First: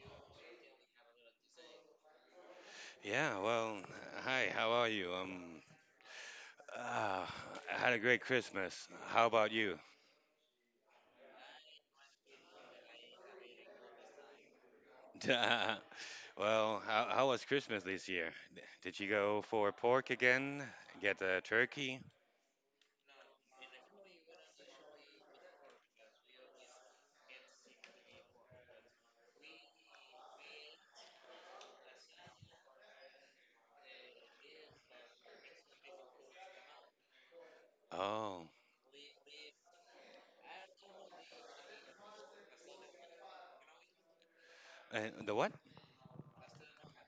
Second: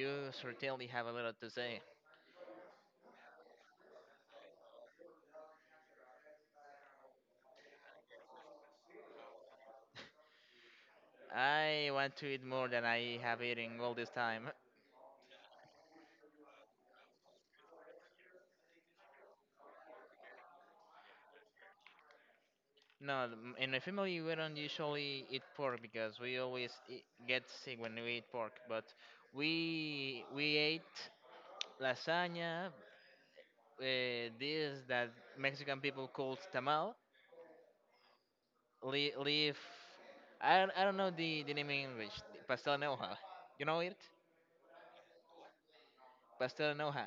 You certainly have a lot to say. yeah. Well, hi. How are you? I had a great Christmas. How about you? I want to eat more than I have eaten all this time. Well, how was Christmas this year? Did you go for pork again? Get a turkey? No, in my family we don't usually eat pork because we always e get sick when we eat pork. But we ate lasagna, this that Mexican people call tamal, Oh, leaf. I don't know the name in English. Pastel de noja. You know it? and the what? Pastel de noja.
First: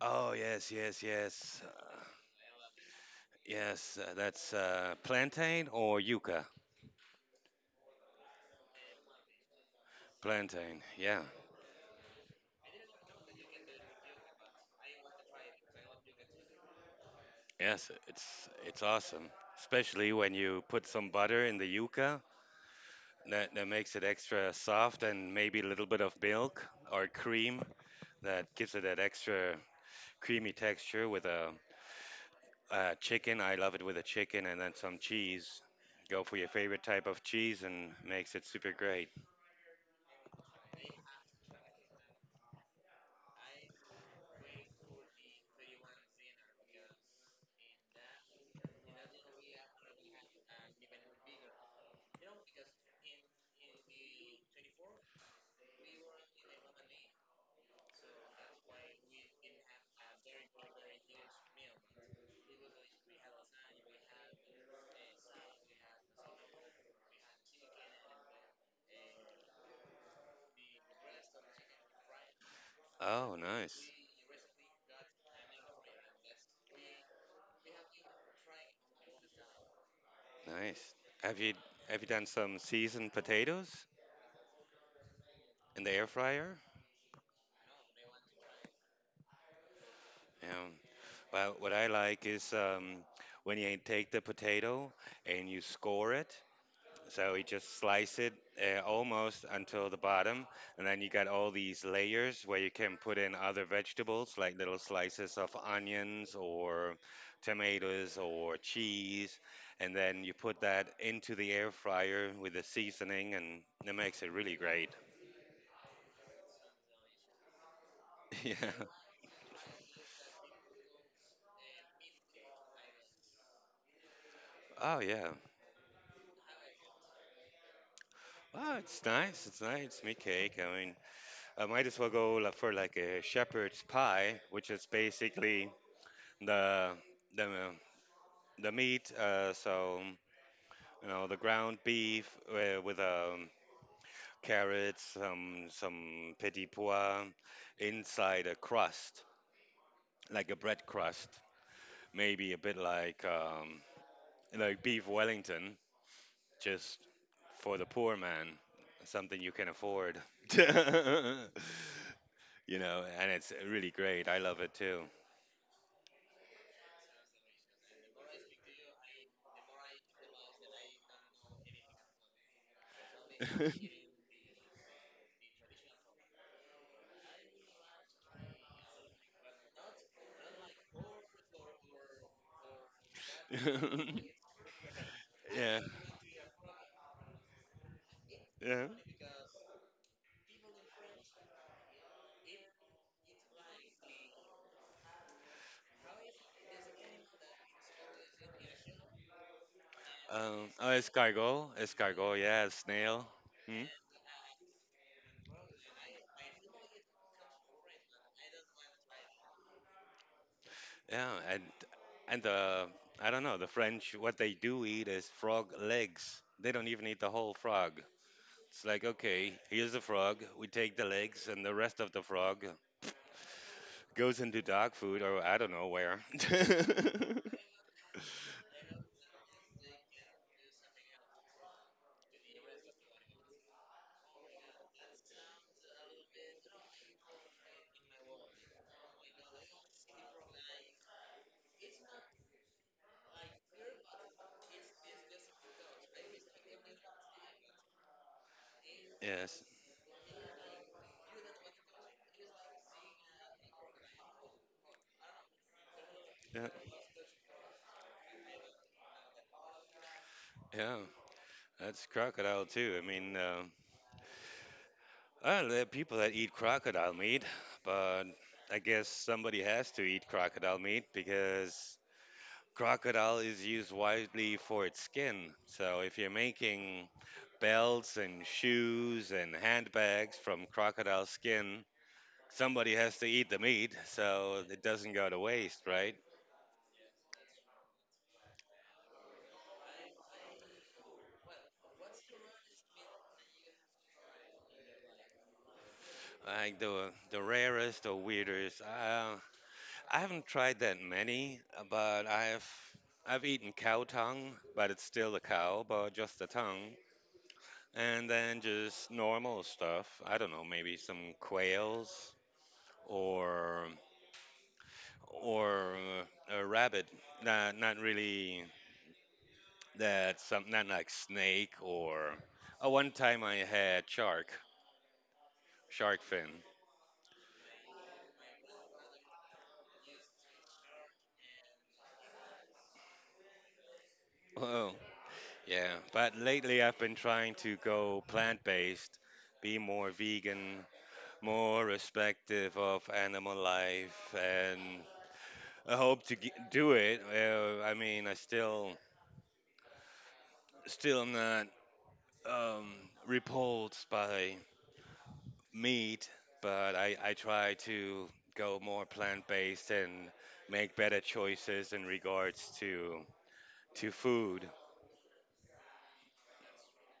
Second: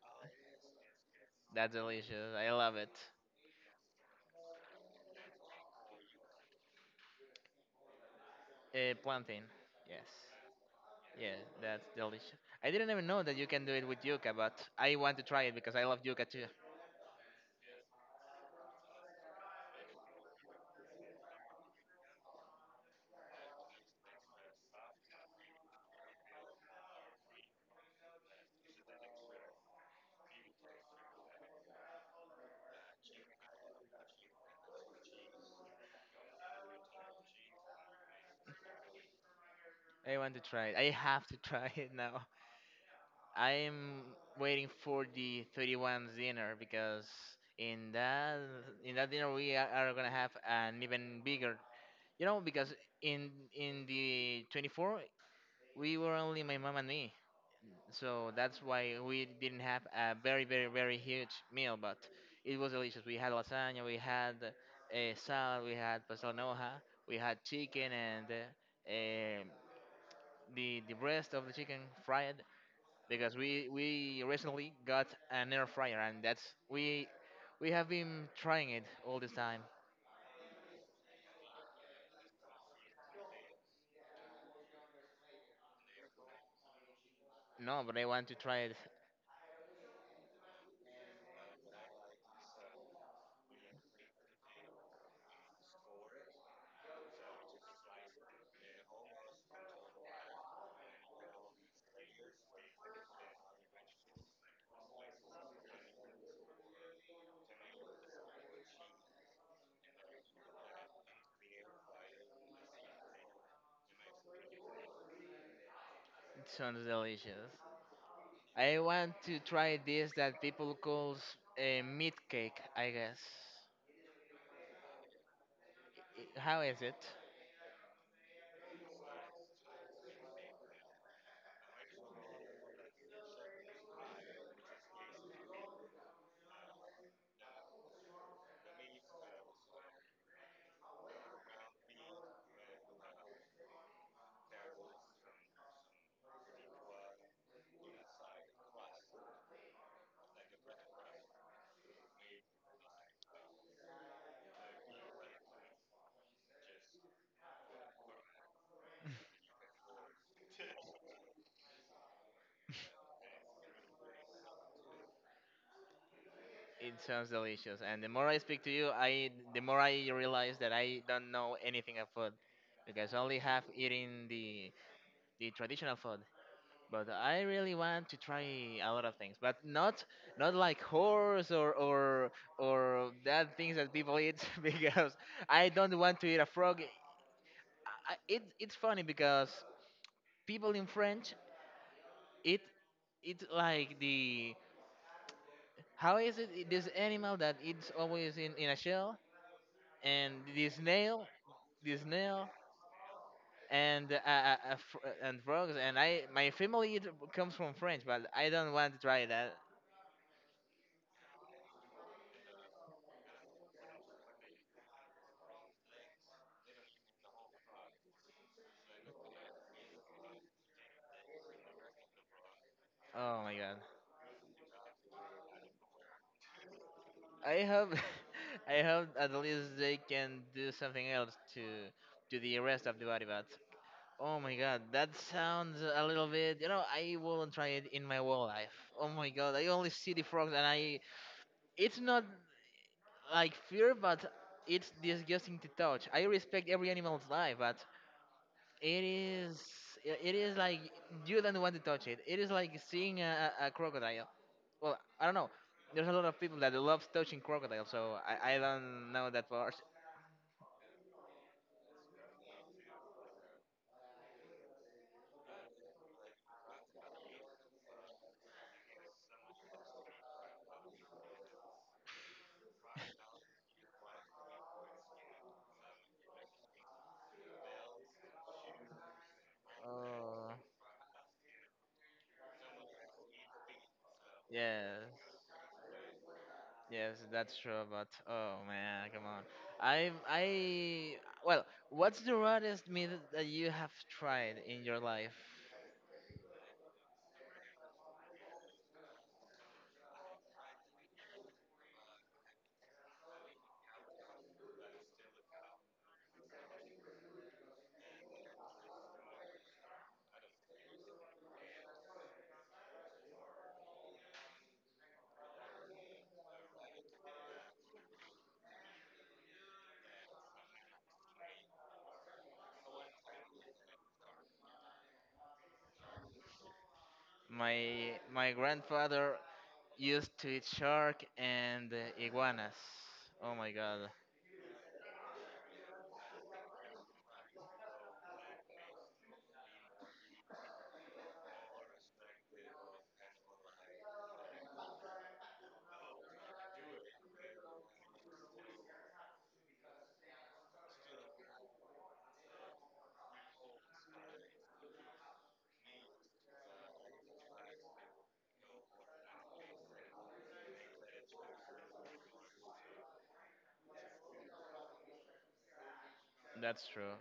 Oh, yes, yes, yes, That's delicious. I love it. yes. That's plantain or yuca. Plantain. Yes. Plantain. Yeah. Yeah, that's delicious. I didn't even know that you can do it with yuca, but I want to try it because I love yuca too. Yes, it's awesome. Especially when you put some butter in the yuca. That makes it extra soft, and maybe a little bit of milk or cream that gives it that extra creamy texture with a chicken. I love it with a chicken and then some cheese. Go for your favorite type of cheese and makes it super great. I want to try it. I have to try it now. I'm waiting for the 31st's dinner because in that in that dinner we are, gonna have an even bigger. You know, because in in the 24th we were only my mom and me. So that's why we didn't have a very huge meal, but it was delicious. We had lasagna, we had a salad, we had pastel noja, we had chicken, and the breast of the chicken fried, because Oh, we nice, we recently got an air fryer, and that's we have been trying it all this time. nice. Have you have you done some seasoned potatoes in the air fryer? No, but I want to try it. Yeah. Well, what I like is when you take the potato and you score it. So you just slice it almost until the bottom, and then you got all these layers where you can put in other vegetables, like little slices of onions or tomatoes or cheese, and then you put that into the air fryer with the seasoning, and it makes it really great. Sounds delicious. I Yeah. want to try this that people calls a meat cake, I guess. Oh yeah. How is it? Oh, it's nice. It's nice. It's meat cake. I mean, I might as well go like, for like a shepherd's pie, which is basically the the the meat, so you know, the ground beef with carrots, some petit pois inside a crust, like a bread crust, maybe a bit like beef Wellington, just for the poor man, something you can afford. You know, and it's really great. I love it too. It sounds delicious. And the more I speak to you, I the more I realize that I don't know anything of food because I only have eaten the traditional food. But I really want to try a lot of things, but not like horse or that things that people eat because I Yeah, don't want to eat a frog. I, it's yeah. funny because people in French eat it's like the how is it this animal that it's always in a shell and Oh, escargot, this escargot, nail, yeah, snail. Hmm? and and frogs. And I, my family it comes from French, but I don't want to try that. Yeah, and the I don't know, the French, what they do eat is frog legs. They don't even eat the whole frog. It's like okay, here's the frog. We take the legs, and the rest of the frog Oh my god! goes into dog food or I don't know where. I hope, I hope at least they can do something else to the rest of the body, but oh my god, that sounds a little bit. You know, I won't try it in my whole life. Oh my god, I only see the frogs, and I. It's not like fear, but it's disgusting to touch. I respect every animal's life, but it is. Yes, It is like you don't want to touch it. It is like seeing a, a crocodile. Well, I don't know. There's a lot of people yeah, that loves touching crocodiles, so I don't know that part. yeah, that's crocodile too. I mean, there are people that eat crocodile meat, but I guess somebody has to eat crocodile meat because crocodile is used widely for its skin. So if you're making belts and shoes and handbags Oh, from crocodile skin. Somebody has to eat the meat, so it doesn't go yes, to waste, right? yes, that's true. But oh man, come on. I well, what's the rarest meat that you have tried in your life? Like the rarest or weirdest. I haven't tried that many, but I've eaten cow tongue, but it's still a cow, but just the tongue. And then just normal stuff. I don't know, maybe some quails or or a rabbit. Not really. That's something, not like snake or. Oh, one time I had shark, shark fin. My grandfather used to eat shark and iguanas. Oh my god. Oh, yeah. But lately I've been trying to go plant based, be more vegan, more respective of animal life, and I hope to do it. I mean, I still, still not um, repulsed by meat, but I try to go more plant based and make better choices in regards to food. That's true.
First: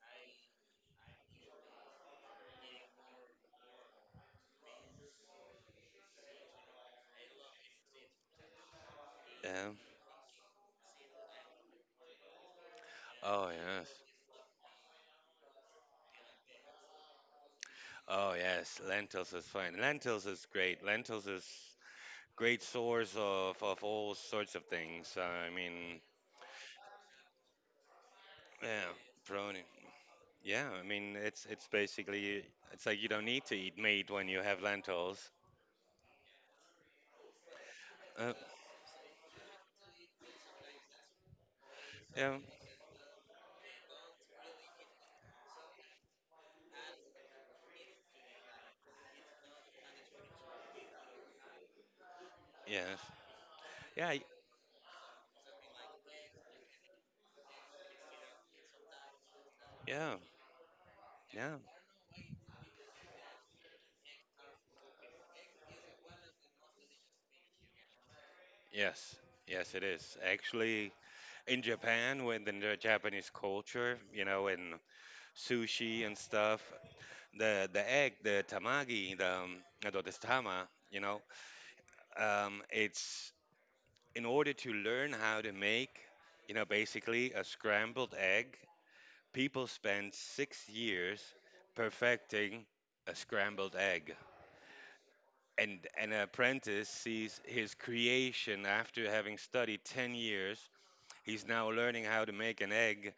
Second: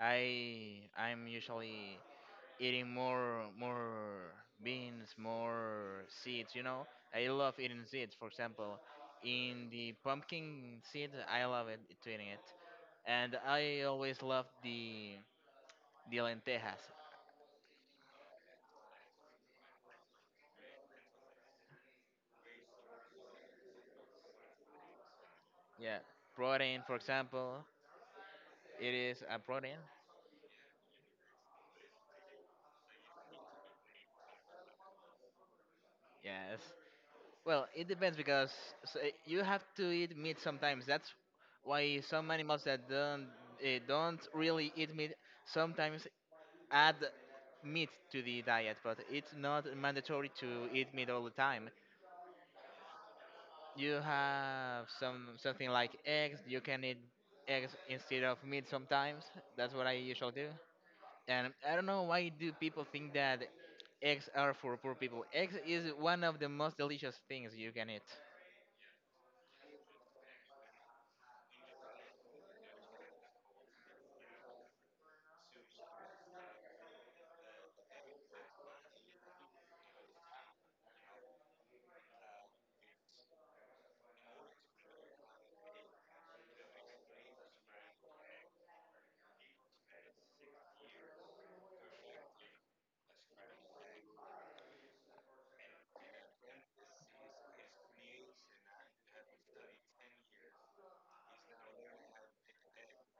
I'm usually eating more beans, more seeds, you know. I love eating seeds, for example, in Yeah. the pumpkin seed, I love it to eating it. And Oh I yes. always love the lentejas. Oh yes. Lentils is fine. Lentils is great. Lentils is great source of all sorts of things. I Yeah. mean, Protein, for example, yeah, it is a protein. protein. Yeah, I mean it's basically it's like you don't need to eat meat when you have lentils. Yes. Well, it depends Uh, because you have to eat meat sometimes. That's why some yeah. animals that don't really eat meat sometimes add meat to the diet, but it's not mandatory to eat meat all the time. Yes. You Yeah. Have some something like eggs. You can eat eggs instead of meat sometimes. That's what I Yeah. usually do. And Yeah. I don't know why do people think that eggs are for poor people. Eggs is one of the most delicious things you can eat. Yes, yes, it is. Actually, in Japan, within the Japanese culture, you know, in sushi and stuff, the egg, the tamagi, the no, the tama, you know, it's in order to learn how to make, you know, basically a scrambled egg. People spend 6 years perfecting a scrambled egg, and an apprentice sees his creation after having studied 10 years. He's now learning how to make an egg,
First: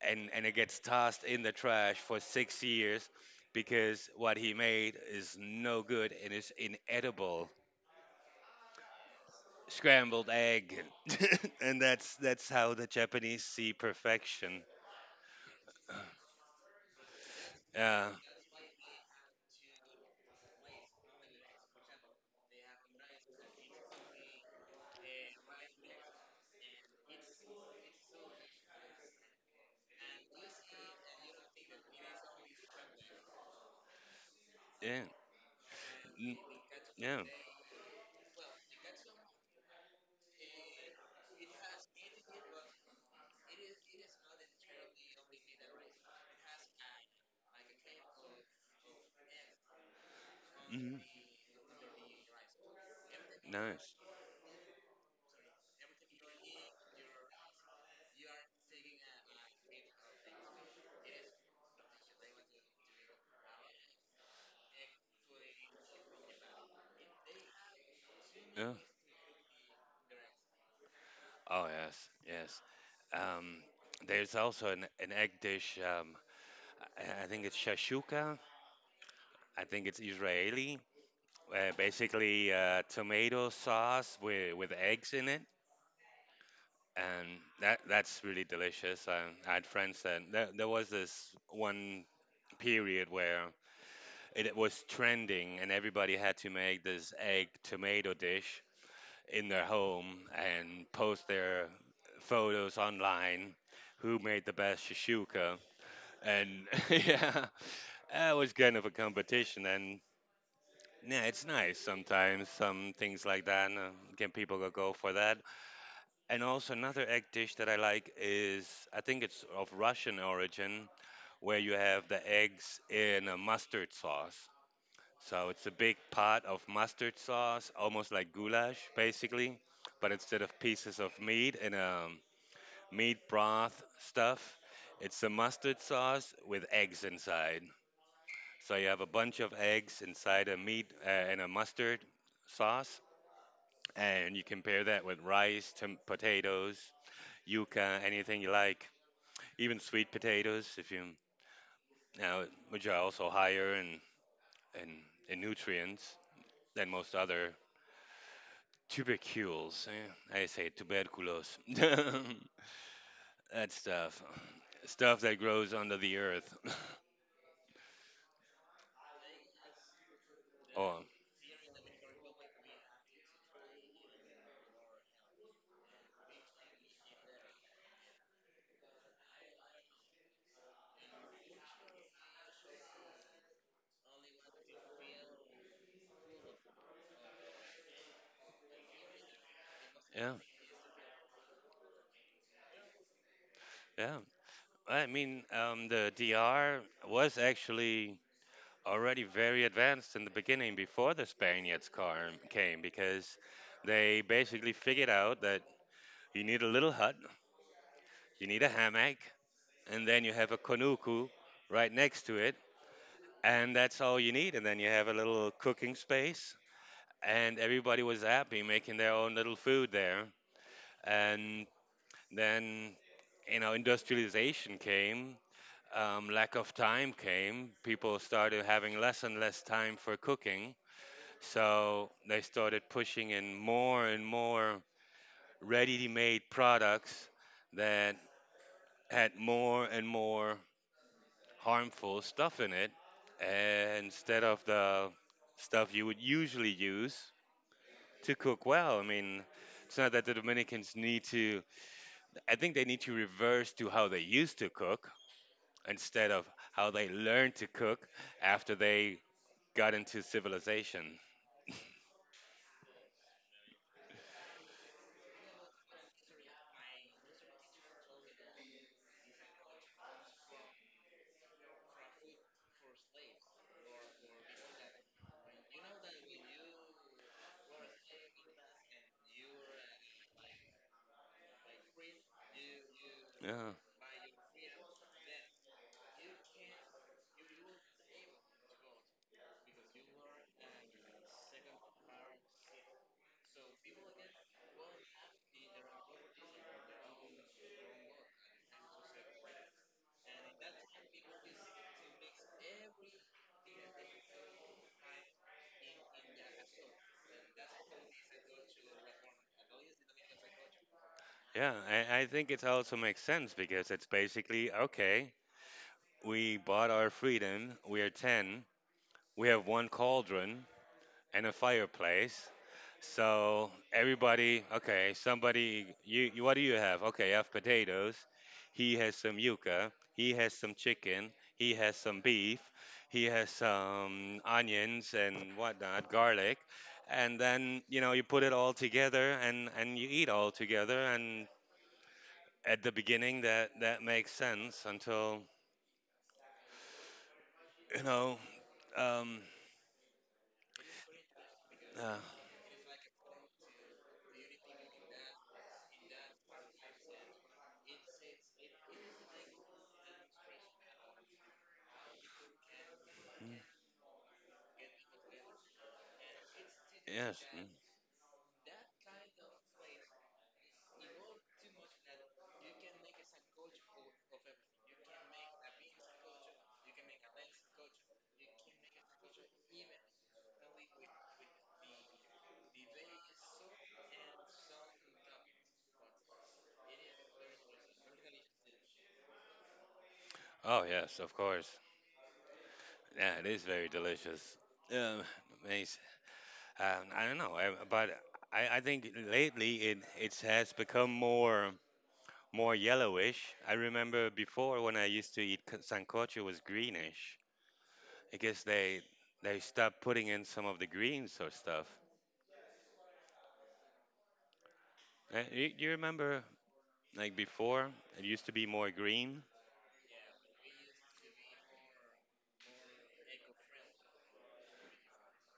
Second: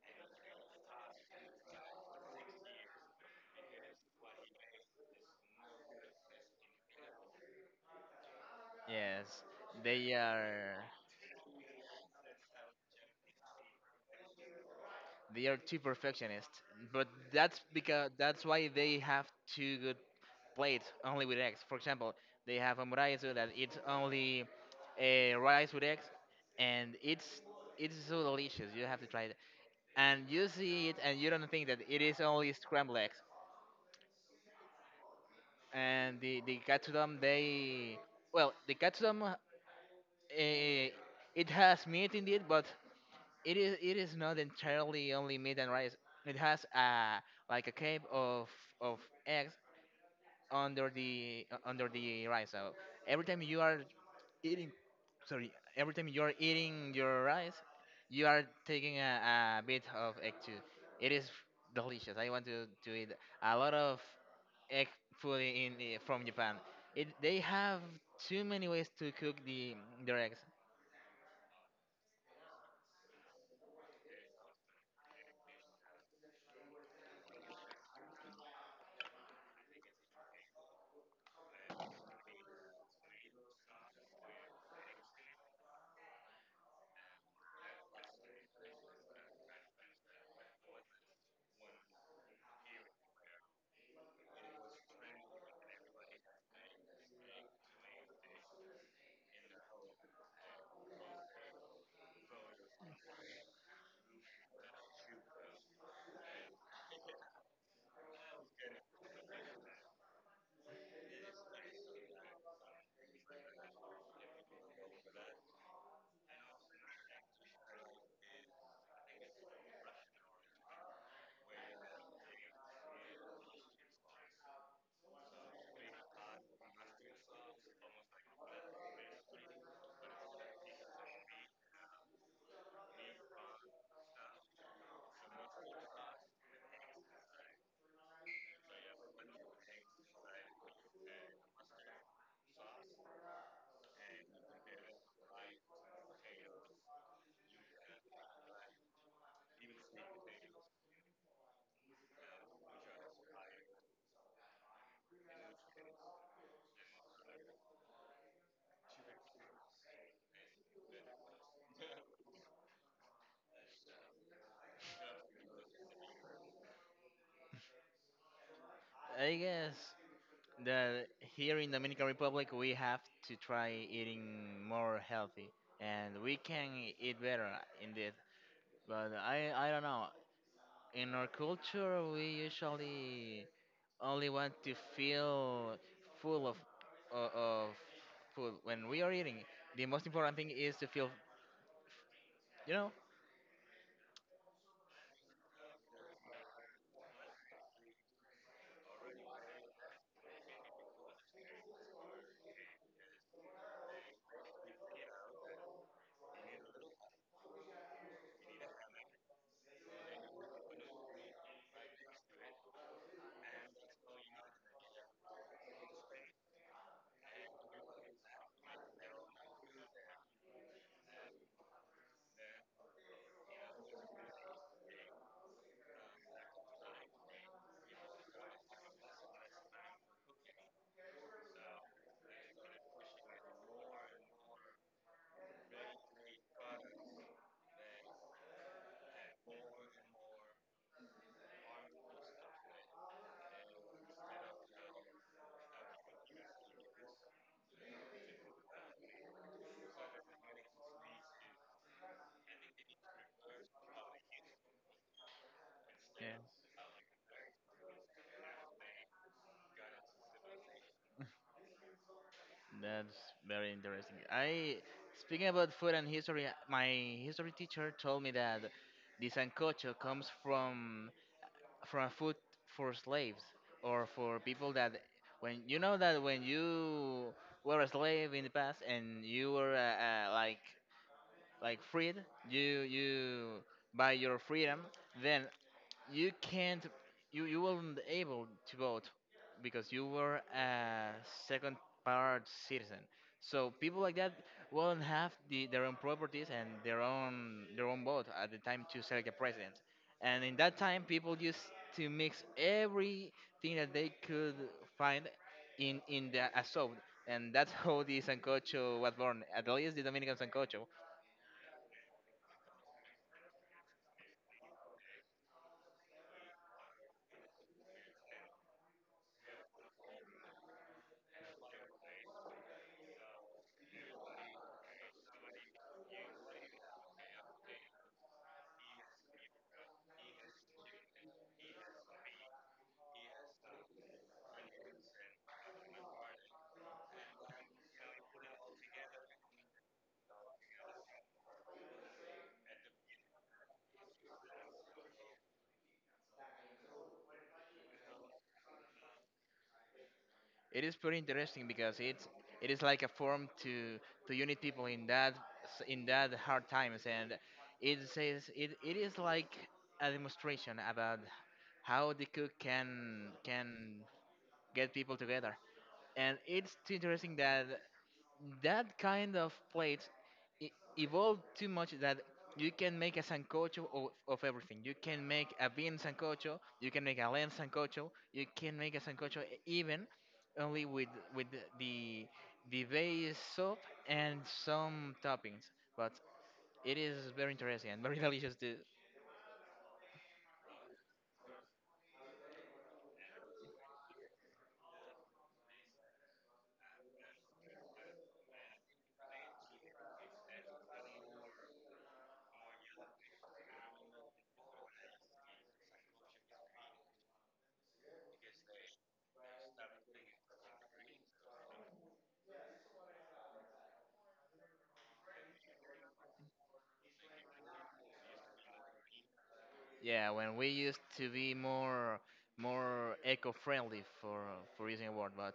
and it gets tossed in the trash for 6 years because what he made is no good and is inedible. Yes, they Scrambled are egg, and that's how the Japanese see perfection. they are too perfectionist, but that's Uh, because that's why they have two good plates only with eggs. For example, they have a muraisu that it's only a rice with eggs, and it's so delicious. You have to try it, and you see it, and you don't think that it is only scrambled eggs. yeah, And mm, the katsudon, yeah, they well, the katsudon, it has meat in it, but it is not entirely only meat and rice. It has a like a cake of of eggs hmm under the rice. So every time you are nice. eating, sorry, every time you are eating your rice, you are taking a bit of egg too. It is delicious. I want to eat a lot of egg food in from Japan. It they have too many Yeah. ways to cook the their eggs. Oh yes, yes. Um, there's also an egg dish. I think it's shashuka. I think it's Israeli. Basically, tomato sauce with eggs in it, and that's really delicious. I had friends that there was this one period where it was trending, and everybody had to make this egg tomato dish in their home and post their photos online. Who made the best shashuka? And yeah, that was kind of a competition, and yeah, it's nice sometimes. Some things like that. Can people go for that? And also another egg dish that I like is I think it's of Russian origin where you have the eggs in a mustard sauce. So it's a big pot of mustard sauce, almost like goulash basically, but instead of pieces of meat and meat broth stuff, it's a mustard sauce with eggs inside. So you have a bunch of eggs inside a meat and a mustard sauce, and you can pair that with rice, potatoes, yuca, anything you like. Even sweet potatoes, if you now, which are also higher in in, nutrients than most other tubercules. Eh? I say tuberculos. that stuff, stuff that grows under the earth. I guess Oh, that here in Dominican Republic we have to try eating more healthy and we can eat better indeed. But I don't know. In our culture we usually only want to feel full of food when we are eating. The most yeah, important thing is to feel, you know. yeah. I mean, the DR was actually already very advanced in the beginning before the Spaniards came because they basically figured out that you need a little hut, you need a hammock, and then you have a konuku right next to it, and that's all you need. And then you have a little cooking space, and everybody was happy making their own little food there. And then you know industrialization came, lack of time came. People started having less and less time for cooking, so they started pushing in more and more ready-made products that had more and more harmful stuff in it instead of the stuff you would usually use to cook well. I mean, it's not that the Dominicans need to, I think they need to reverse to how they used to cook instead Yeah. of how they learned to cook after they got into civilization. That's very interesting. I Speaking about food and history, my history teacher told me that the sancocho comes from food for slaves or for people that when you know that when you were a slave in the past and you were like freed, you Yeah. by your freedom, then you can't you you weren't able to vote because you were a second part citizen. So people like that won't have the, their own properties and their own vote at the time to select a president. And in that time people used to mix everything that they could find in the assault, and that's how the sancocho was born, at least the dominican sancocho. Yeah. I think it also makes sense because it's basically okay, we bought our freedom, we are 10, we have one cauldron and a fireplace. So everybody, okay, somebody, you, what do you have? Okay, I have potatoes. He has some yuca. He has some chicken. He has some beef. He has some onions and whatnot, garlic. And then, you know, you put it all together and you eat all together. And at the beginning, that makes sense until, you know, um, It is pretty interesting because uh, it is like a form to unite people in that in that hard times, and it says it, it is like a demonstration about how the cook mm, can get people together. And it's interesting yes. Mm. that that kind of plate e- evolved too much that you can make a sancocho of everything. You can make a bean sancocho, you can make a lamb sancocho, you can make a sancocho even only with the the base soup and some toppings. But it is very interesting and very delicious too. Oh, yes, of course. Yeah, it is very delicious. Um, Um, I don't know, but I think lately it has become more yellowish. I remember before when I used to eat sancocho was greenish. I guess they stopped putting in some of the greens or stuff. You remember like before it used to be more green? Yeah, when we used to be more eco-friendly for using a word, but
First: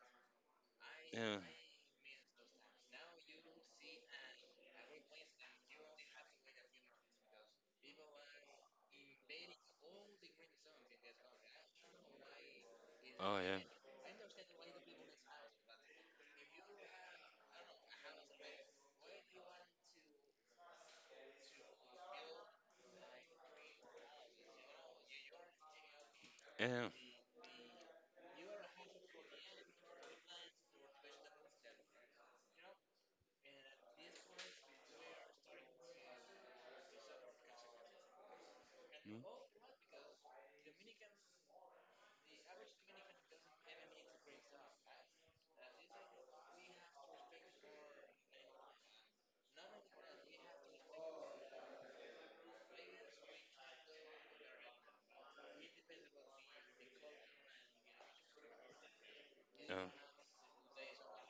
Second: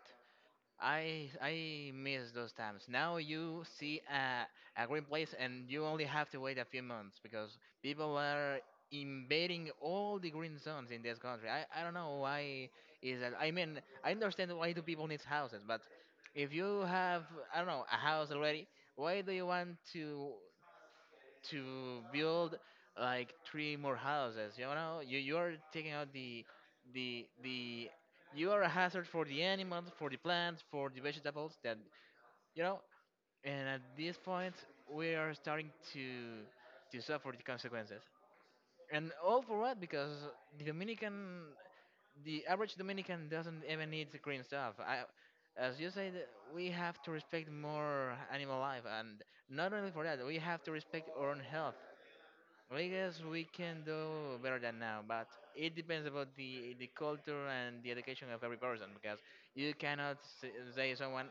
Yeah. I miss those times. Now you see a green place and you only have to wait a few months because people are invading all the green zones in this country. I don't know why is that. Oh I yeah. mean, I understand why do people need houses, but if you have I don't know a house already, why do you want to build like three more houses? You know, you are taking out Yeah. The you are a hazard for the animals, for the plants, for the vegetables. That you know, and at this point, we are starting to suffer the consequences. And Mm. all for what? Because the Dominican, the average Dominican doesn't even need the green stuff. I, as you said, we have to respect more animal life, and not only for that, we have to respect our own health. I guess we can do better than now, but it depends about the culture and the education of every person, because you Yeah. cannot say someone.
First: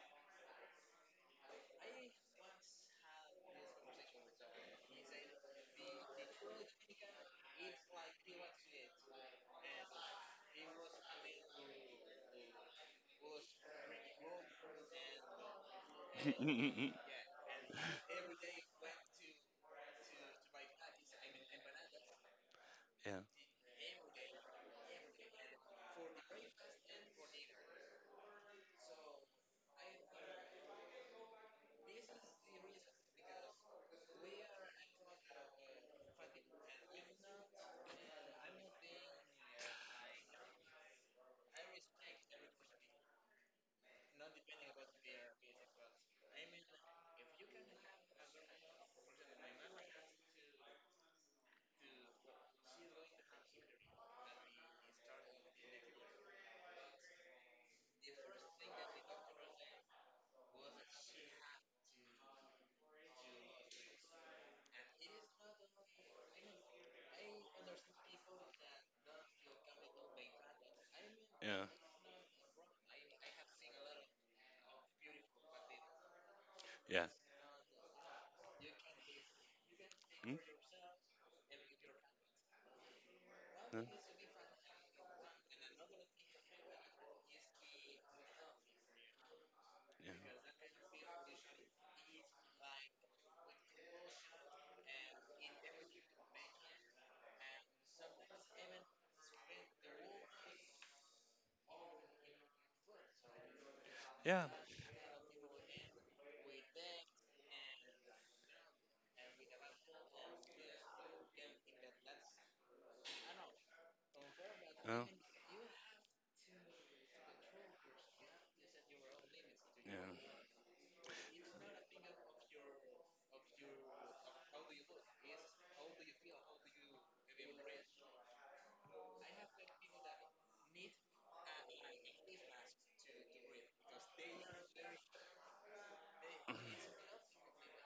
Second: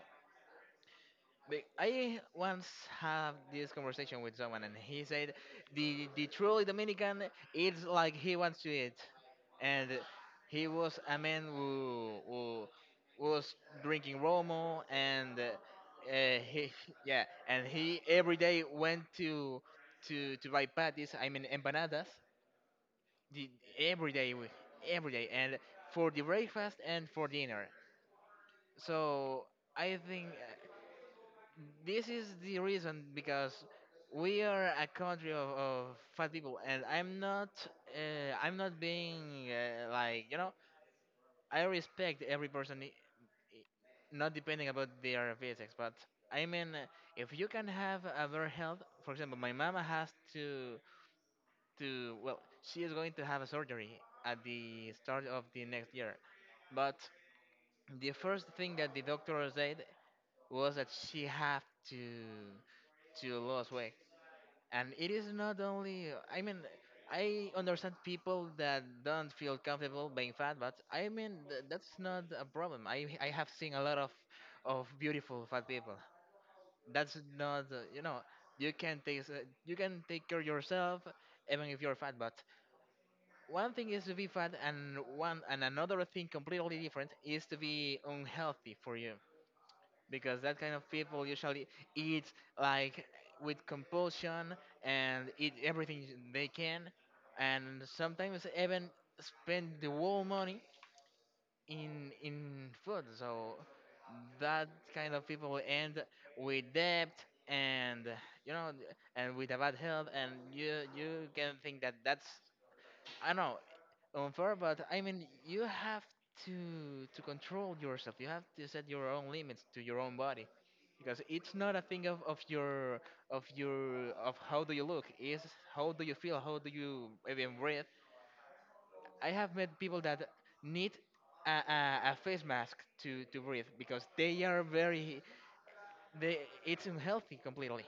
I once had this conversation with someone and he said the truly Dominican eats like he wants to eat, and he was a man who was drinking Romo and he yeah and he every day went to buy patties, I mean empanadas yeah. the, every day, every day, and for the breakfast and for dinner. So I think this is the reason because we are a country of fat people, and I'm not being like you know, I respect every person, not depending about their physics, but I mean, if you can have a better health, for example, my mama has to. To, well, she is going to have a surgery at the start of the next year. But the first thing that the doctor said was that she have to to lose weight. And it is not only, I mean, I understand people that don't feel comfortable being fat, but I mean, Yeah. that's not a problem. I have seen a lot of beautiful fat people. Yeah. That's not you can take you can take Mm, care of yourself even if you're fat. But one mm, thing is to be fat, and one and another thing completely different is to be unhealthy for you, yeah. because that kind of people usually eat, like, with compulsion, and eat everything they can, and sometimes even spend the whole money in food. So Yeah. that kind of people end with debt and, you know and with a bad health. And you can think that that's, I know, unfair, but I Oh, mean, you have to control yourself. You have to set your own limits to yeah. your own body, because it's not a thing of your of your of how do you look. It's how do you feel. How do you even breathe. I have met people that need a face mask to breathe because they are very they it's unhealthy completely.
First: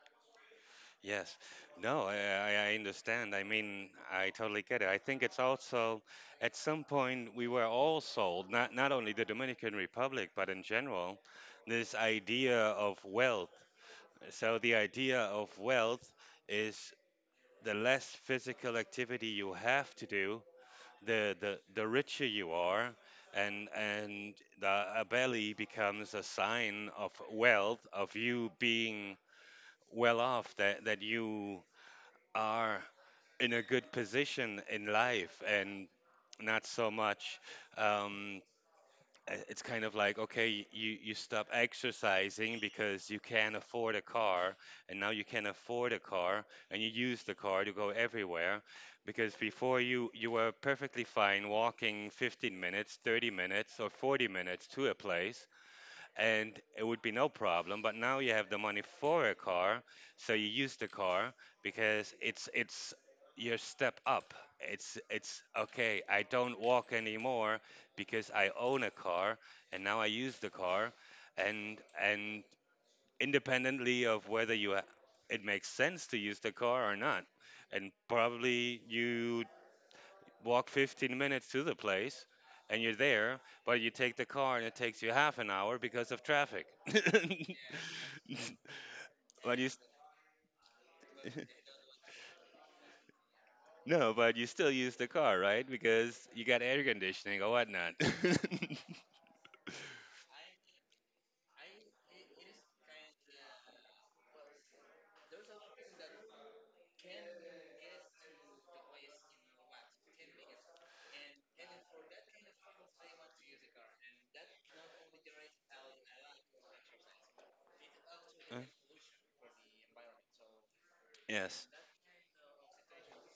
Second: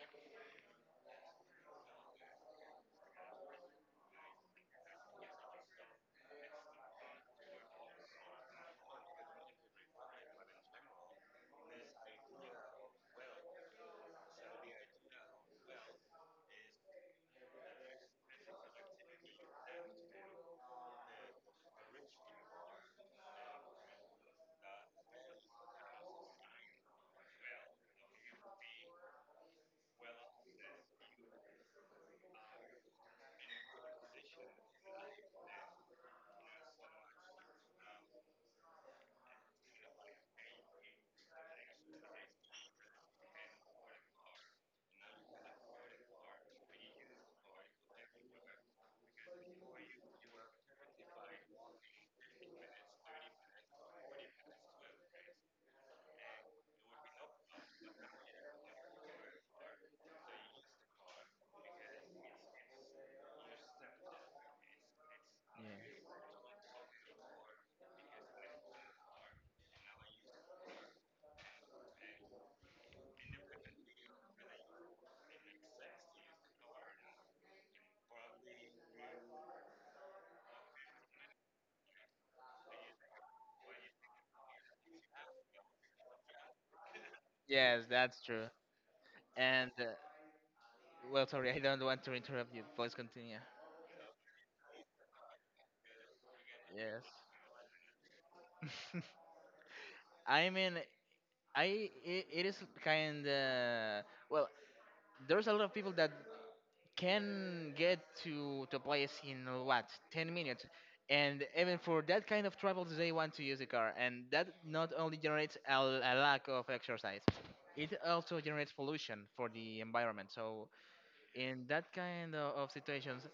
Yes. No, I understand. I mean, I totally get it. I think it's also at some point we were all sold, not not only the Dominican Republic, but in general, this idea of wealth. So the idea of wealth is the less physical activity you have to do, the richer you are. And a belly becomes a sign of wealth, of you being well off, that you are in a good position in life and not so much um it's kind of like okay you stop exercising because you can't afford a car, and now you can afford a car, and you use the car to go everywhere, because before you were perfectly fine walking 15 minutes, 30 minutes or 40 minutes to a place, and it would be no problem. But now you have the money for a car, so you use the car, because it's your step up. It's okay, Yeah. I don't walk anymore because I own a car, and now I use the car. And independently of whether you it makes sense to use the car or not, and probably you walk 15 minutes to the place and you're there, but you take the car and it takes you half an hour because of traffic. Yes, that's true. but you And s- Well, sorry, I don't want to interrupt you. Please continue. no, but you still use the car, right? Because you got air Yes. conditioning or whatnot. I mean, it is kind of, well. There's a lot of people that can get to a place in what, 10 minutes, and even for that kind of travels, they want to use the car, and that not only generates a lack of exercise, it also Uh, generates pollution for the environment. So yes. in that kind of situations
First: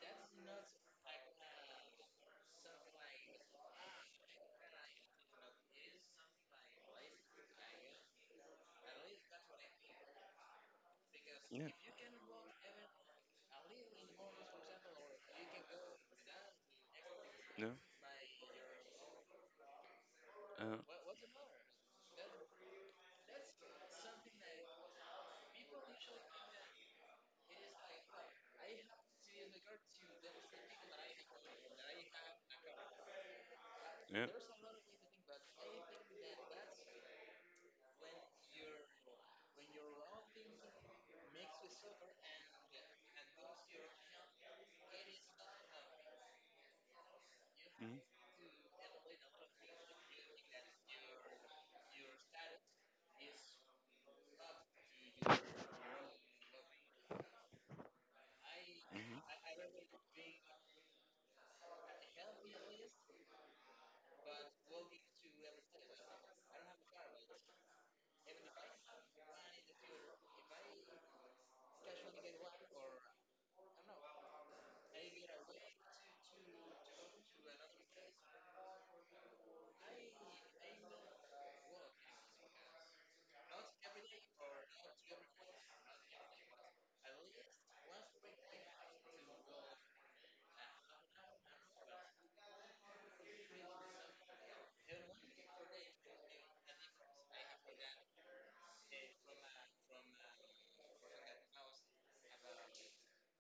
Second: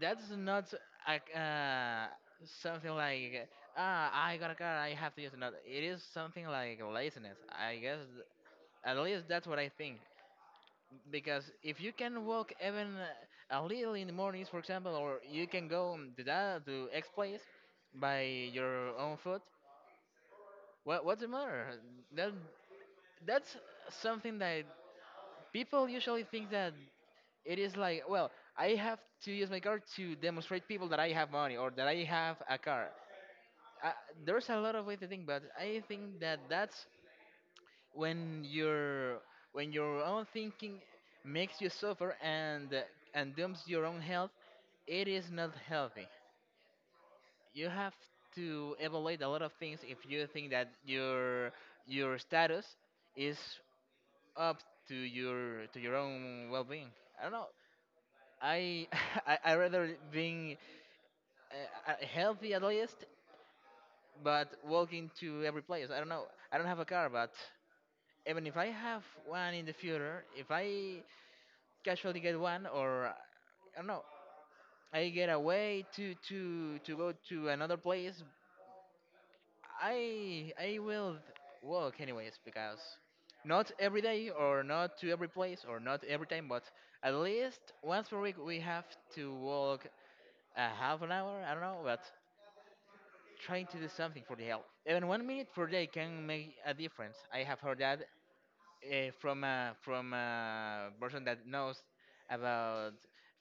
that's not like something like, ah, I got a car, I have to use another. It is something like laziness, I guess. At least that's what I think, because Yeah. if you can walk even a little in the mornings, for example, or you can go to that to X place No. by your own foot. Uh, What, what's the matter? That that's something that people usually think that it is like, well, I have to use my car to demonstrate people that I have money or that I have a car. uh, yeah. there's a lot of way to think, but I think that that's when your when your own thinking makes you suffer, and dooms your own health. It is not healthy. You have mhm, to evaluate a lot of things if you think that your status is up to your own well-being. I don't know. I mhm, I rather being healthy at least, but walking to every place. I don't know. I don't have a car, but even if I have one in the future, if I casually get one, or I don't know, I get away to go to another place, I will walk anyways, because not every day or not to every place or not every time, but at least once per week we have to walk a half an hour. I don't know, but trying to do something for the health. Even one minute per day can make a difference. I have heard that from a person that knows about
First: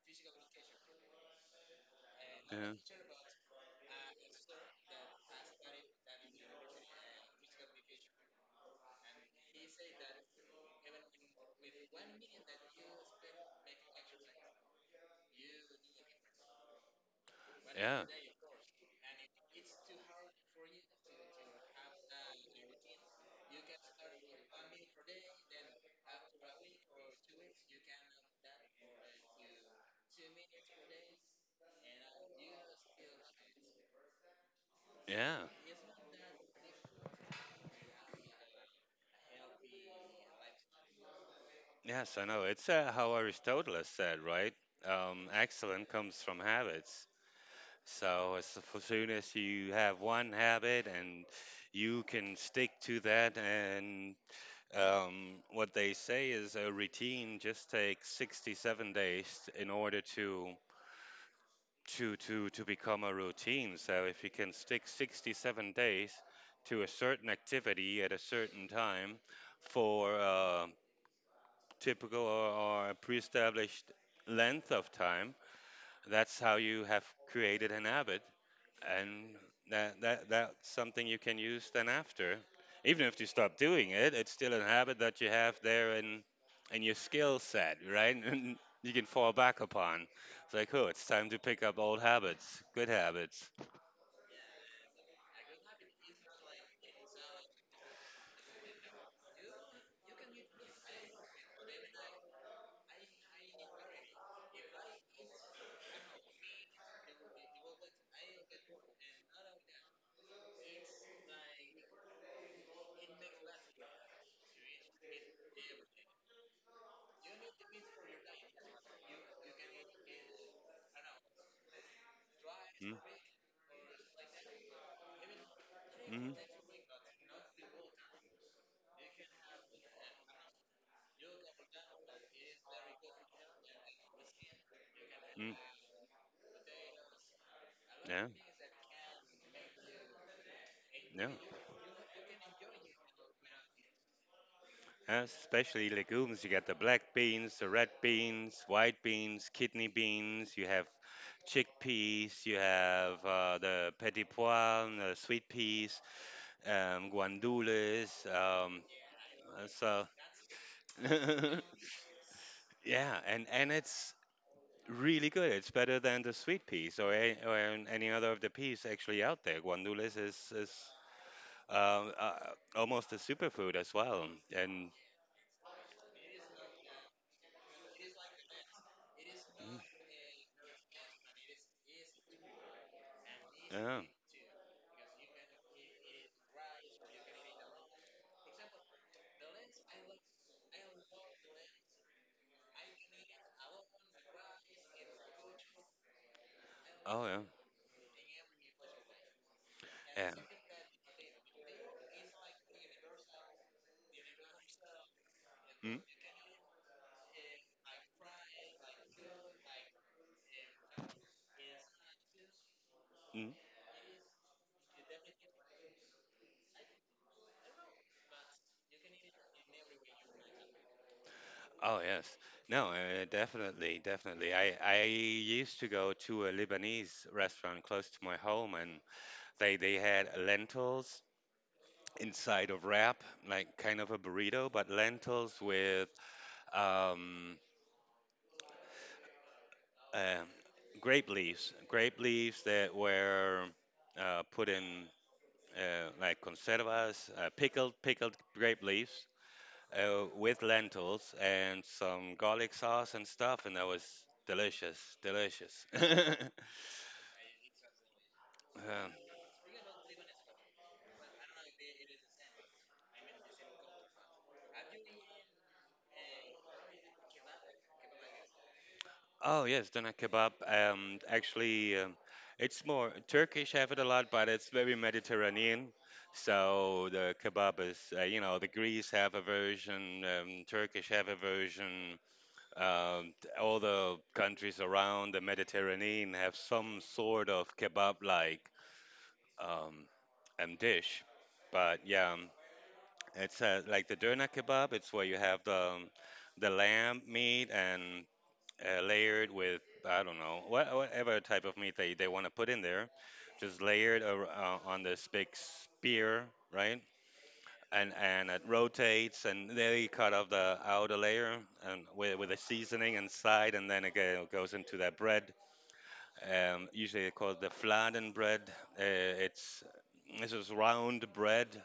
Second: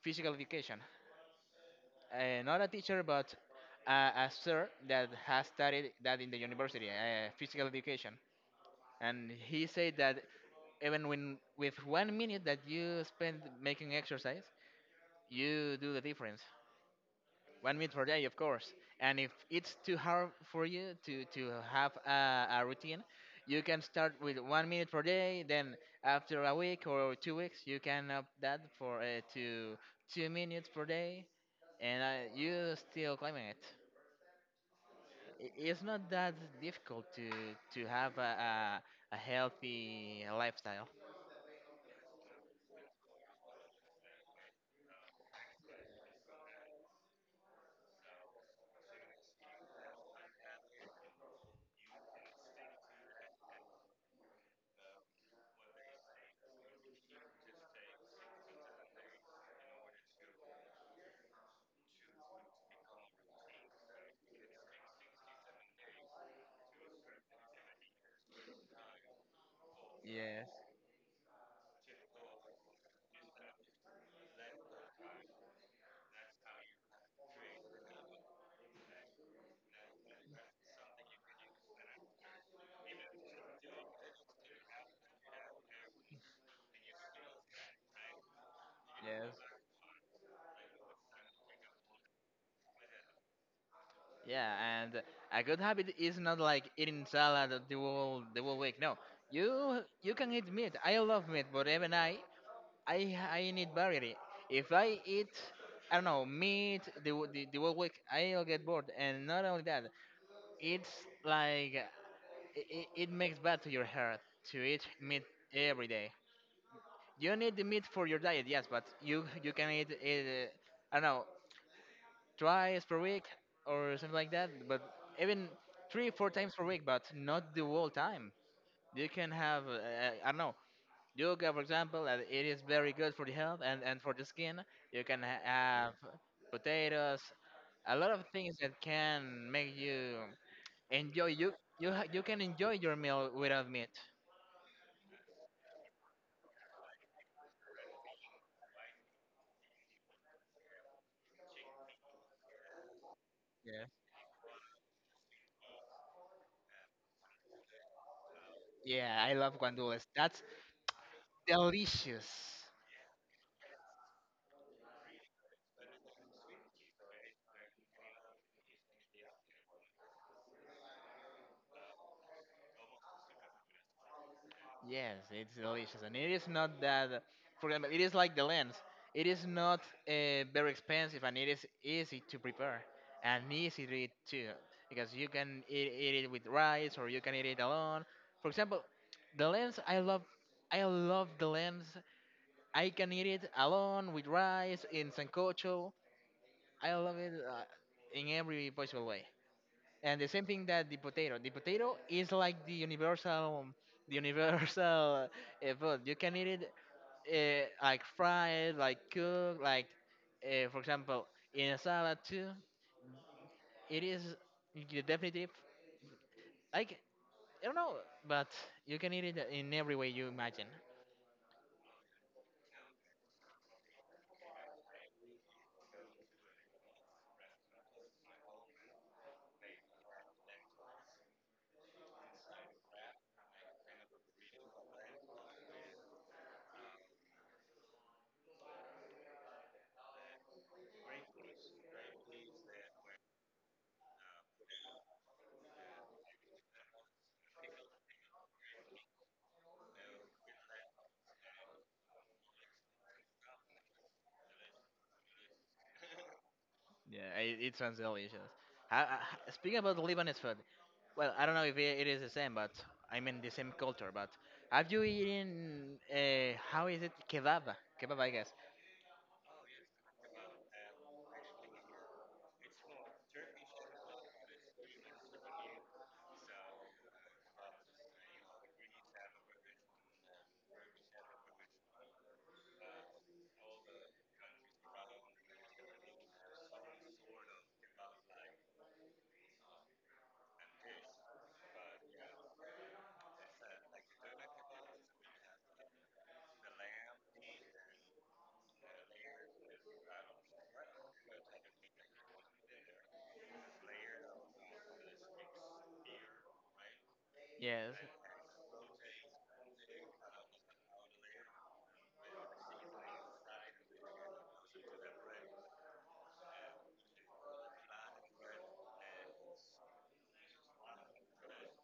physical education. Yeah. Not a teacher, but a sir that has studied that in the university, physical education. And he said that even when with one minute that you spend making exercise, you do the difference. One meal Yeah. per day, of course. And if it's too hard for you to have a routine, you can start with one minute per day. Then after a week or 2 weeks, you can up that for to 2 minutes per day, and you still climbing it. Yeah. It's not that difficult to have a healthy lifestyle. Yes, I know. It's how Aristotle said, right? Excellence comes from habits. So as soon as you have one habit and you can stick to that, and what they say is a routine just takes 67 days in order to to become a routine. So if you can stick 67 days to a certain activity at a certain time for Yes, a typical or a pre-established length of time, that's how you have created an habit. And that that's something you can use then after, even if you stop doing it, it's still a habit that you have there in your skill set, right? And you can fall yes. back upon. It's like, oh, it's time to pick up old habits, good habits. Yeah, and a good habit is not like eating salad the whole week. No, you can eat meat. I love meat, but even I I need variety. If I eat, I don't know, meat the whole week, I'll get bored. And not only that, it's like it makes bad to your health to eat meat every day. You need the meat for your diet, yes, but you can eat it, I don't know, twice per Mm. week or something like that, but even three, four Mm. times per week, but not the whole time. You can have, I don't know, yoga, for example, and it is very good for the health and for the skin. You can Mm. have potatoes, a lot of Yeah. things that can make you enjoy. Yeah. You can enjoy your meal without meat. Especially legumes, you got the black beans, the red beans, white beans, kidney beans, you have chickpeas, you have Yeah. the petit pois, the sweet peas, guandules. Um, Yeah, I love uh, guandules. so That's delicious. yeah, and it's really good. It's better than the sweet peas or any other of the peas actually out there. Guandules is um, uh, almost a superfood as well. And Yes, it's delicious, and it is not that. For example, it is like the lens. It is not mm, very expensive, and it is easy to prepare and easy to yeah, eat too, because you can eat it with rice, or you can eat it alone. For example, the lens I love. I love the lens. I can eat it alone with rice in sancocho. I love oh it yeah, in every possible way. And the yeah. same thing that the potato, the potato is like the universal Mm, food. You can eat it like fried, like cooked, like for example in a salad too. mm. It is the definitive, like, I don't know, but you can eat it in every way you imagine. Oh yes, no, definitely, definitely. I used to go to a Lebanese restaurant close to my home, and they had lentils inside of wrap, like kind of a burrito, but lentils with um, uh, grape leaves that were put in like conservas, pickled grape leaves with lentils and some garlic sauce and stuff, and that was delicious, delicious. Yeah, it sounds delicious. Uh, Speaking about Lebanese food, well, I don't know if it, it is the same, but I mean the same culture. But have you eaten? How is it, kebab? Kebab, I guess. Oh yes, doner kebab. Um, actually, it's more Turkish have it a lot, but it's very Mediterranean. So the kebab is, you know, the Greece have a version, Turkish have a version. Um, all the countries around the Mediterranean have some sort of kebab-like um, dish. But yeah, it's like the doner kebab. It's where you have the lamb meat and layered with, I don't know what, whatever type of meat they want to put in there, just layered on this big spear, right? Yes. And it rotates, and then you cut off the outer layer and with the seasoning inside, and then goes into that bread. Usually they call it the fladen bread. Uh, it's this is round bread.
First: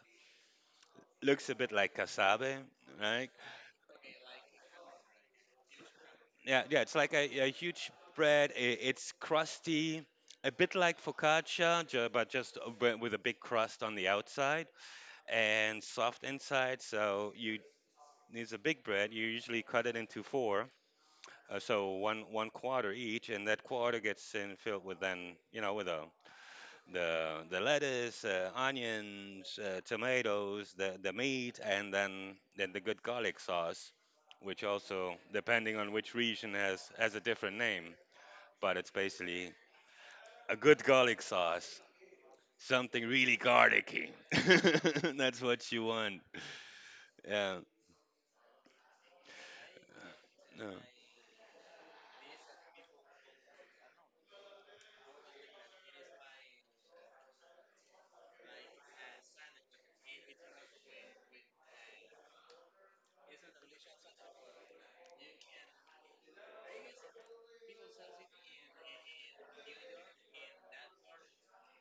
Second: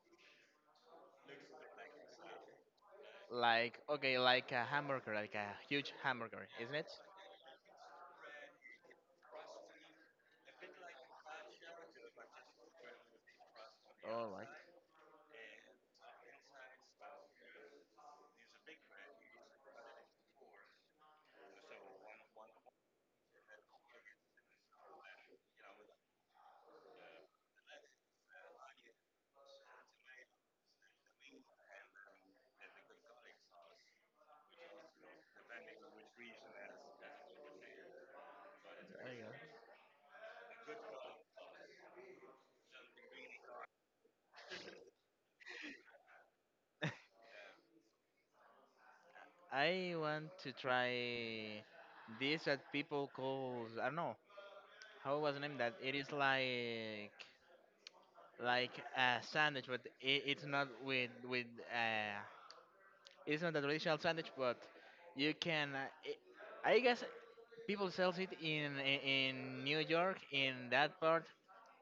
Looks a bit like cassave, right? Like, okay, like a hamburger, like a huge hamburger, Yeah, isn't yeah, it? it's like a huge bread. I It's crusty, a bit like focaccia, but just a bit with a big crust on the All right. outside and soft inside. So you, it's a big bread. You usually cut it into four, so one quarter each, and that quarter gets in filled with, then you know, with the the lettuce, onions, tomatoes, the meat, and then the good garlic sauce, which also depending on which region has a different name, but it's There you go. basically a good garlic sauce, something really garlicky. That's what you want. Yeah. I want to No. try this that people call, I don't know how was the name, that it is like a sandwich, but it, it's not with with uh, it's not a traditional sandwich, but you can. I guess people sells it in New York in that part,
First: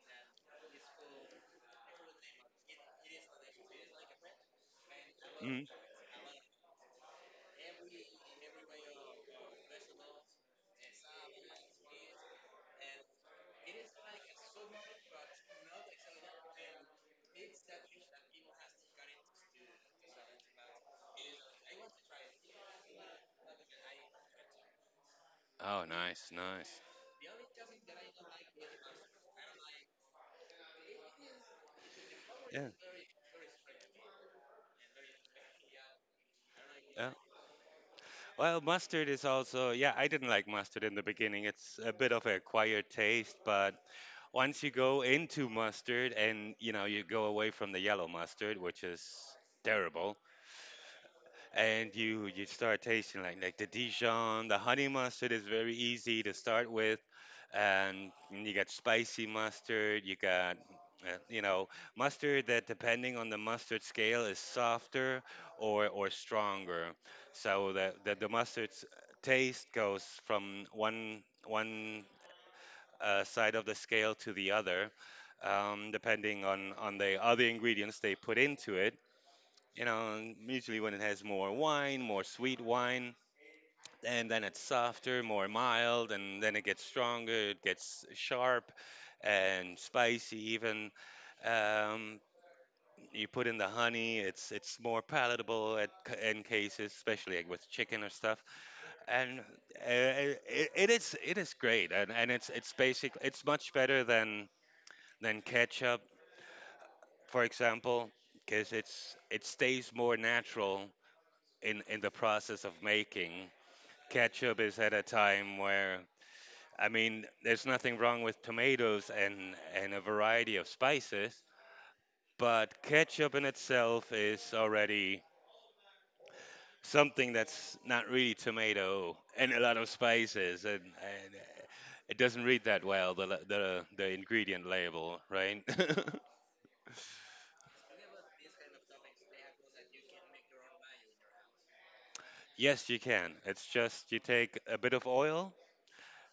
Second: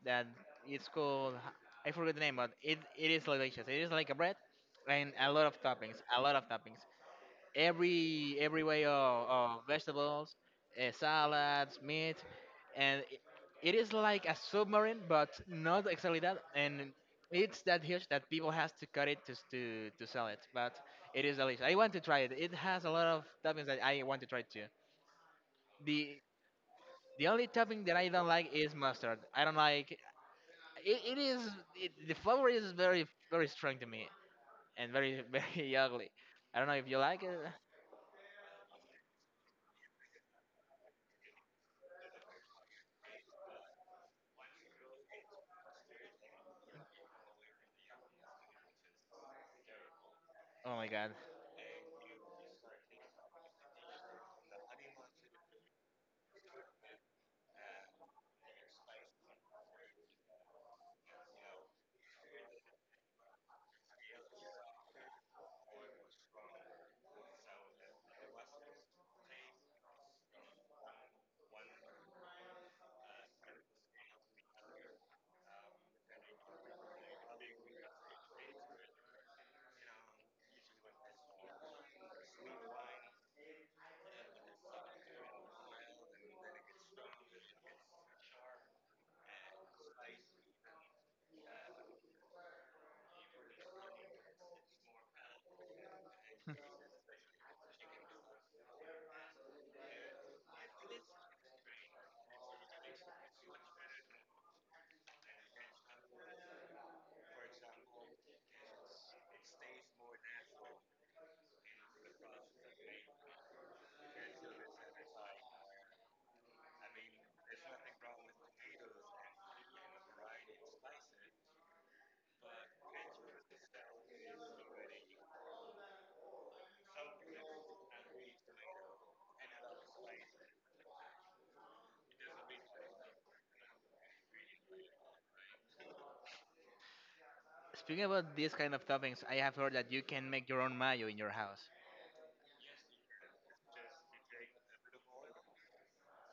that it's called, I forget the name, but it is delicious. It is like a bread and a lot of Mm. toppings, a lot of toppings. Every way of vegetables, salads, meat, and it is like a submarine, but not exactly that. And it's that huge that people has to cut it to sell it. But it is delicious. I want to try it. It has a lot of toppings that I want to try too. Oh, The nice, nice. the only topping that I don't like is mustard. I don't like it. It is it, the flavor Yeah, is very very strong to me, and very very ugly. I don't know if you yeah. like it. Well, mustard is also, yeah, I didn't like mustard in the beginning. It's a bit of a acquired taste, but once you go into mustard and, you know, you go away from the yellow mustard, which is terrible, Oh my god. and you start tasting like the Dijon. The honey mustard is very easy to start with, and you got spicy mustard, you got you know, mustard that depending on the mustard scale is softer or stronger. So the the mustard's taste goes from one side of the scale to the other, depending on the other ingredients they put into it, you know. And usually when it has more wine, more sweet wine, and then it's softer, more mild, and then it gets stronger, it gets sharp and spicy even. Um, you put in the honey, it's more palatable in cases, especially like with chicken or stuff. And it, it is great, and it's basic. It's much better than ketchup, for example, because it's it stays more natural in the process of making. Ketchup is at a time where, I mean, there's nothing wrong with tomatoes and a variety of spices, but ketchup in itself is already something that's not really tomato and a lot of spices, and it doesn't read that well, the ingredient label, right? Speaking about these kind of toppings, I have heard that you can make your own mayo in your house. Yes, you can. It's just you take a bit of oil,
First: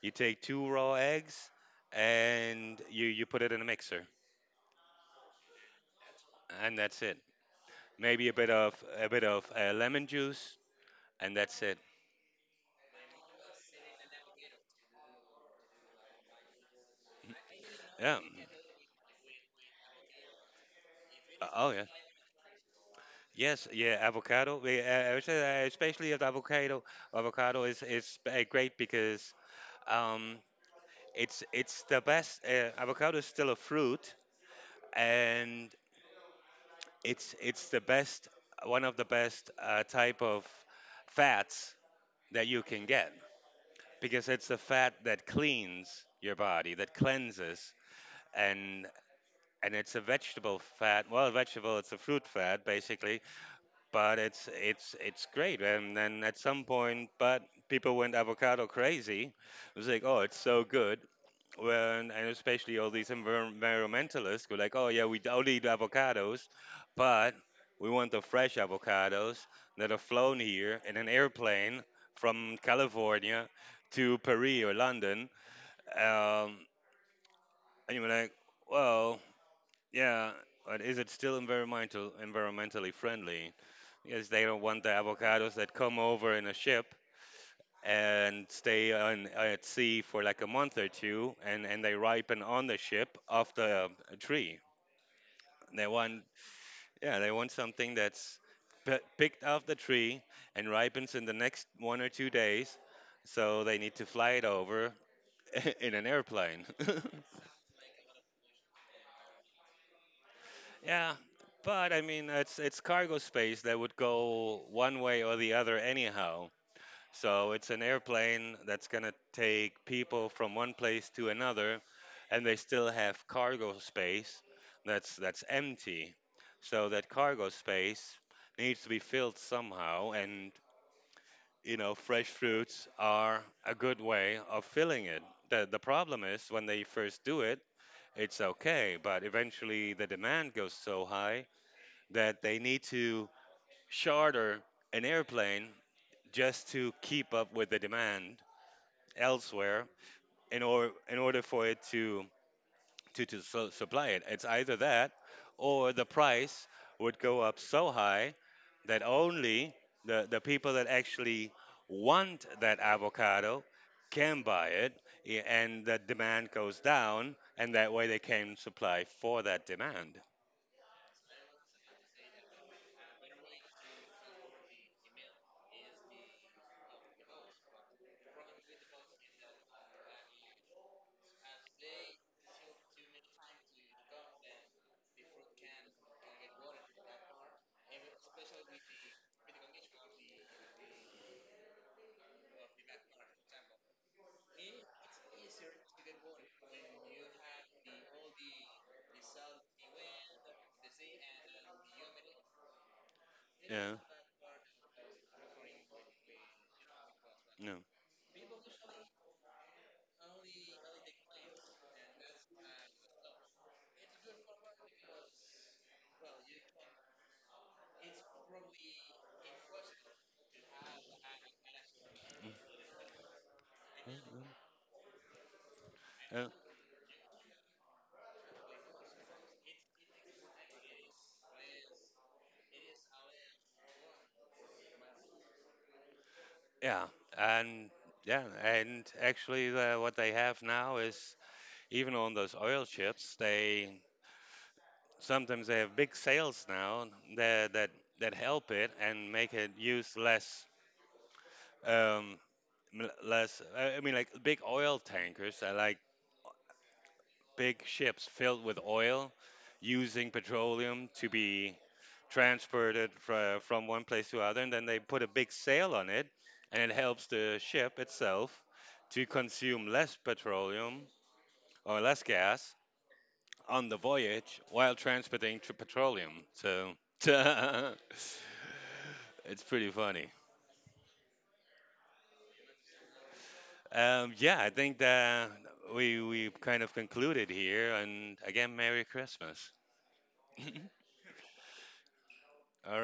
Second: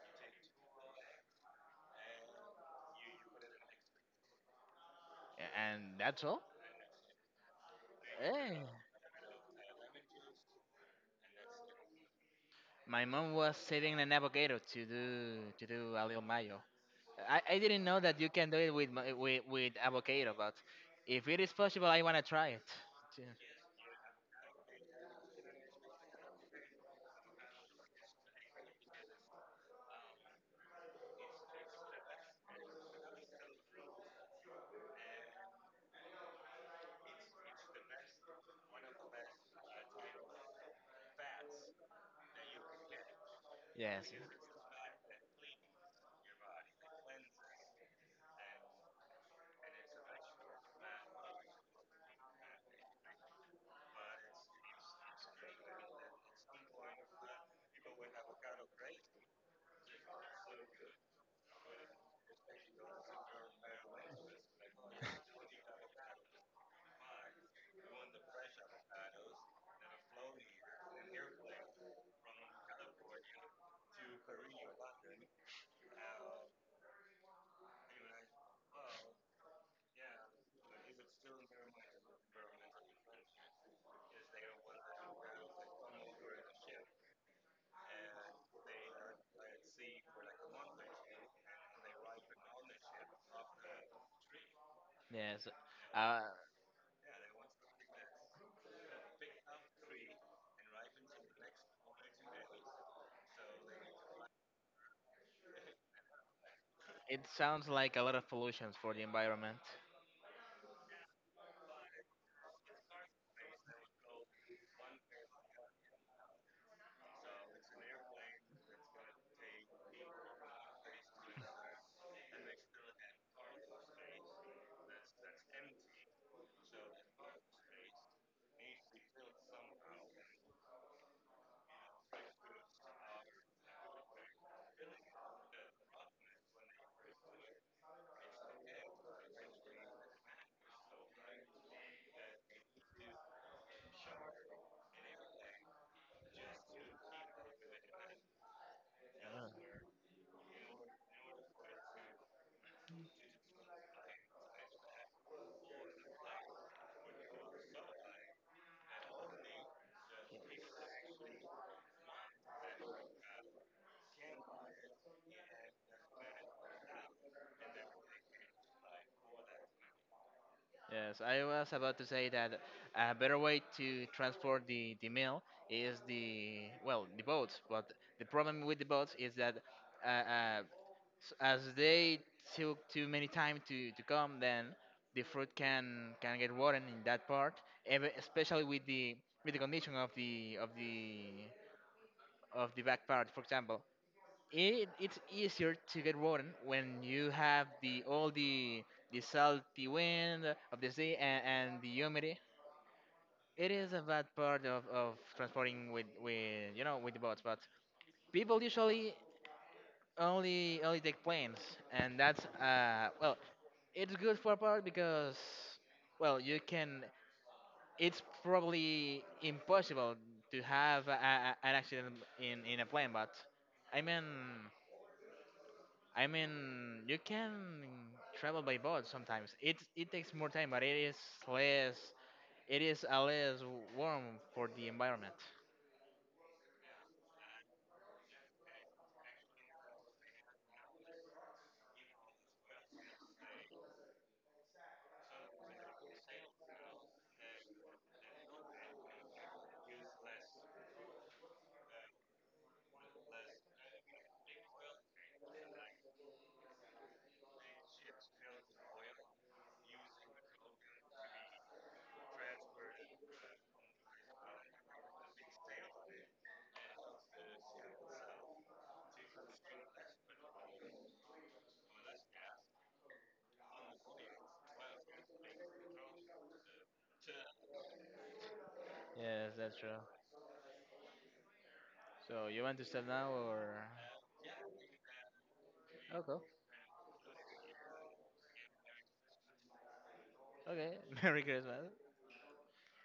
you take two raw eggs, and you put it in a mixer, And that's all. and that's it. Maybe Eh. A bit of lemon juice, and that's it. My mom was saving an avocado to do, to do a little mayo. I didn't know that Yeah. you can do it with avocado, but if it is Oh yeah. possible, I wanna try it. Yes. Yeah. Avocado. I would say that especially with avocado. Avocado is great because um it's the best. Avocado is still a fruit, and it's the best, one of the best type of fats that you can get, Yes, because it's the fat that cleans your body, that cleanses, and and it's a vegetable fat. Well, vegetable. It's a fruit fat basically. But it's great. And then at some point, but people went avocado crazy. It was like, oh, it's so good. Well, and especially all these environmentalists were like, oh yeah, we don't eat avocados, but we want the fresh avocados that are flown here in an airplane from California to Paris or London. um, and you were like, well, yeah, but is it still environmentally friendly? Because they don't want the avocados that come over in a ship and stay on at sea for like a month or two, and they ripen on the ship off the tree. yes. They Uh, want, yeah, they want something that's picked off the tree and ripens in the next one or two days, so they need to fly it over in an airplane. it sounds like a lot of pollutions for the environment. Yeah, but I mean it's cargo space that would go one way or the other anyhow. So it's an airplane that's going to take people from one place to another, and they still have cargo space that's empty. So that cargo space needs to be filled somehow, and you know, fresh fruits are a good way of filling it. The problem is when they first do it, it's okay, but eventually the demand goes so high that they need to charter an airplane just to keep up with the demand Yeah. elsewhere, in or in order for it to to supply it. It's either that or the price would go up so high that only the people that actually want that avocado can buy it, and the demand goes down, and that way they can supply for that demand. Yes, I was about to say that a better way to transport the meal is the, well, the boats. But the problem with the boats is that, uh, uh, as they took too many time to come, then the fruit can get rotten in that part, especially with the condition of the of the of the back part, for example. It, it's easier to get rotten when you have the all the salty wind of the sea and the humidity. It is Yeah. a bad part of transporting with, you know, with the boats. But Yeah. people usually only take planes, and that's uh, well, it's good for a part because, well, you can. It's probably impossible to have a, an accident in a plane, but I mean, I Yeah. mean, you can travel by boat sometimes. It takes more time, but it is less. It is a less warm for the environment. Yeah. And yeah, and actually the, what they have now is, even on those oil ships, they sometimes they have big sales now that that that help it and make it use less um less I mean, like big oil tankers are like big ships filled with oil, using petroleum to be transported from one place to other, and then they put a big sail on it, and it helps the ship itself to consume less petroleum or less gas on the voyage while transporting to petroleum. So Yes, it's that's pretty true. funny. So you want to start now, or? Yeah, I think that we Okay. we kind of concluded here. And again, Merry Christmas. Okay. Merry Christmas. All right.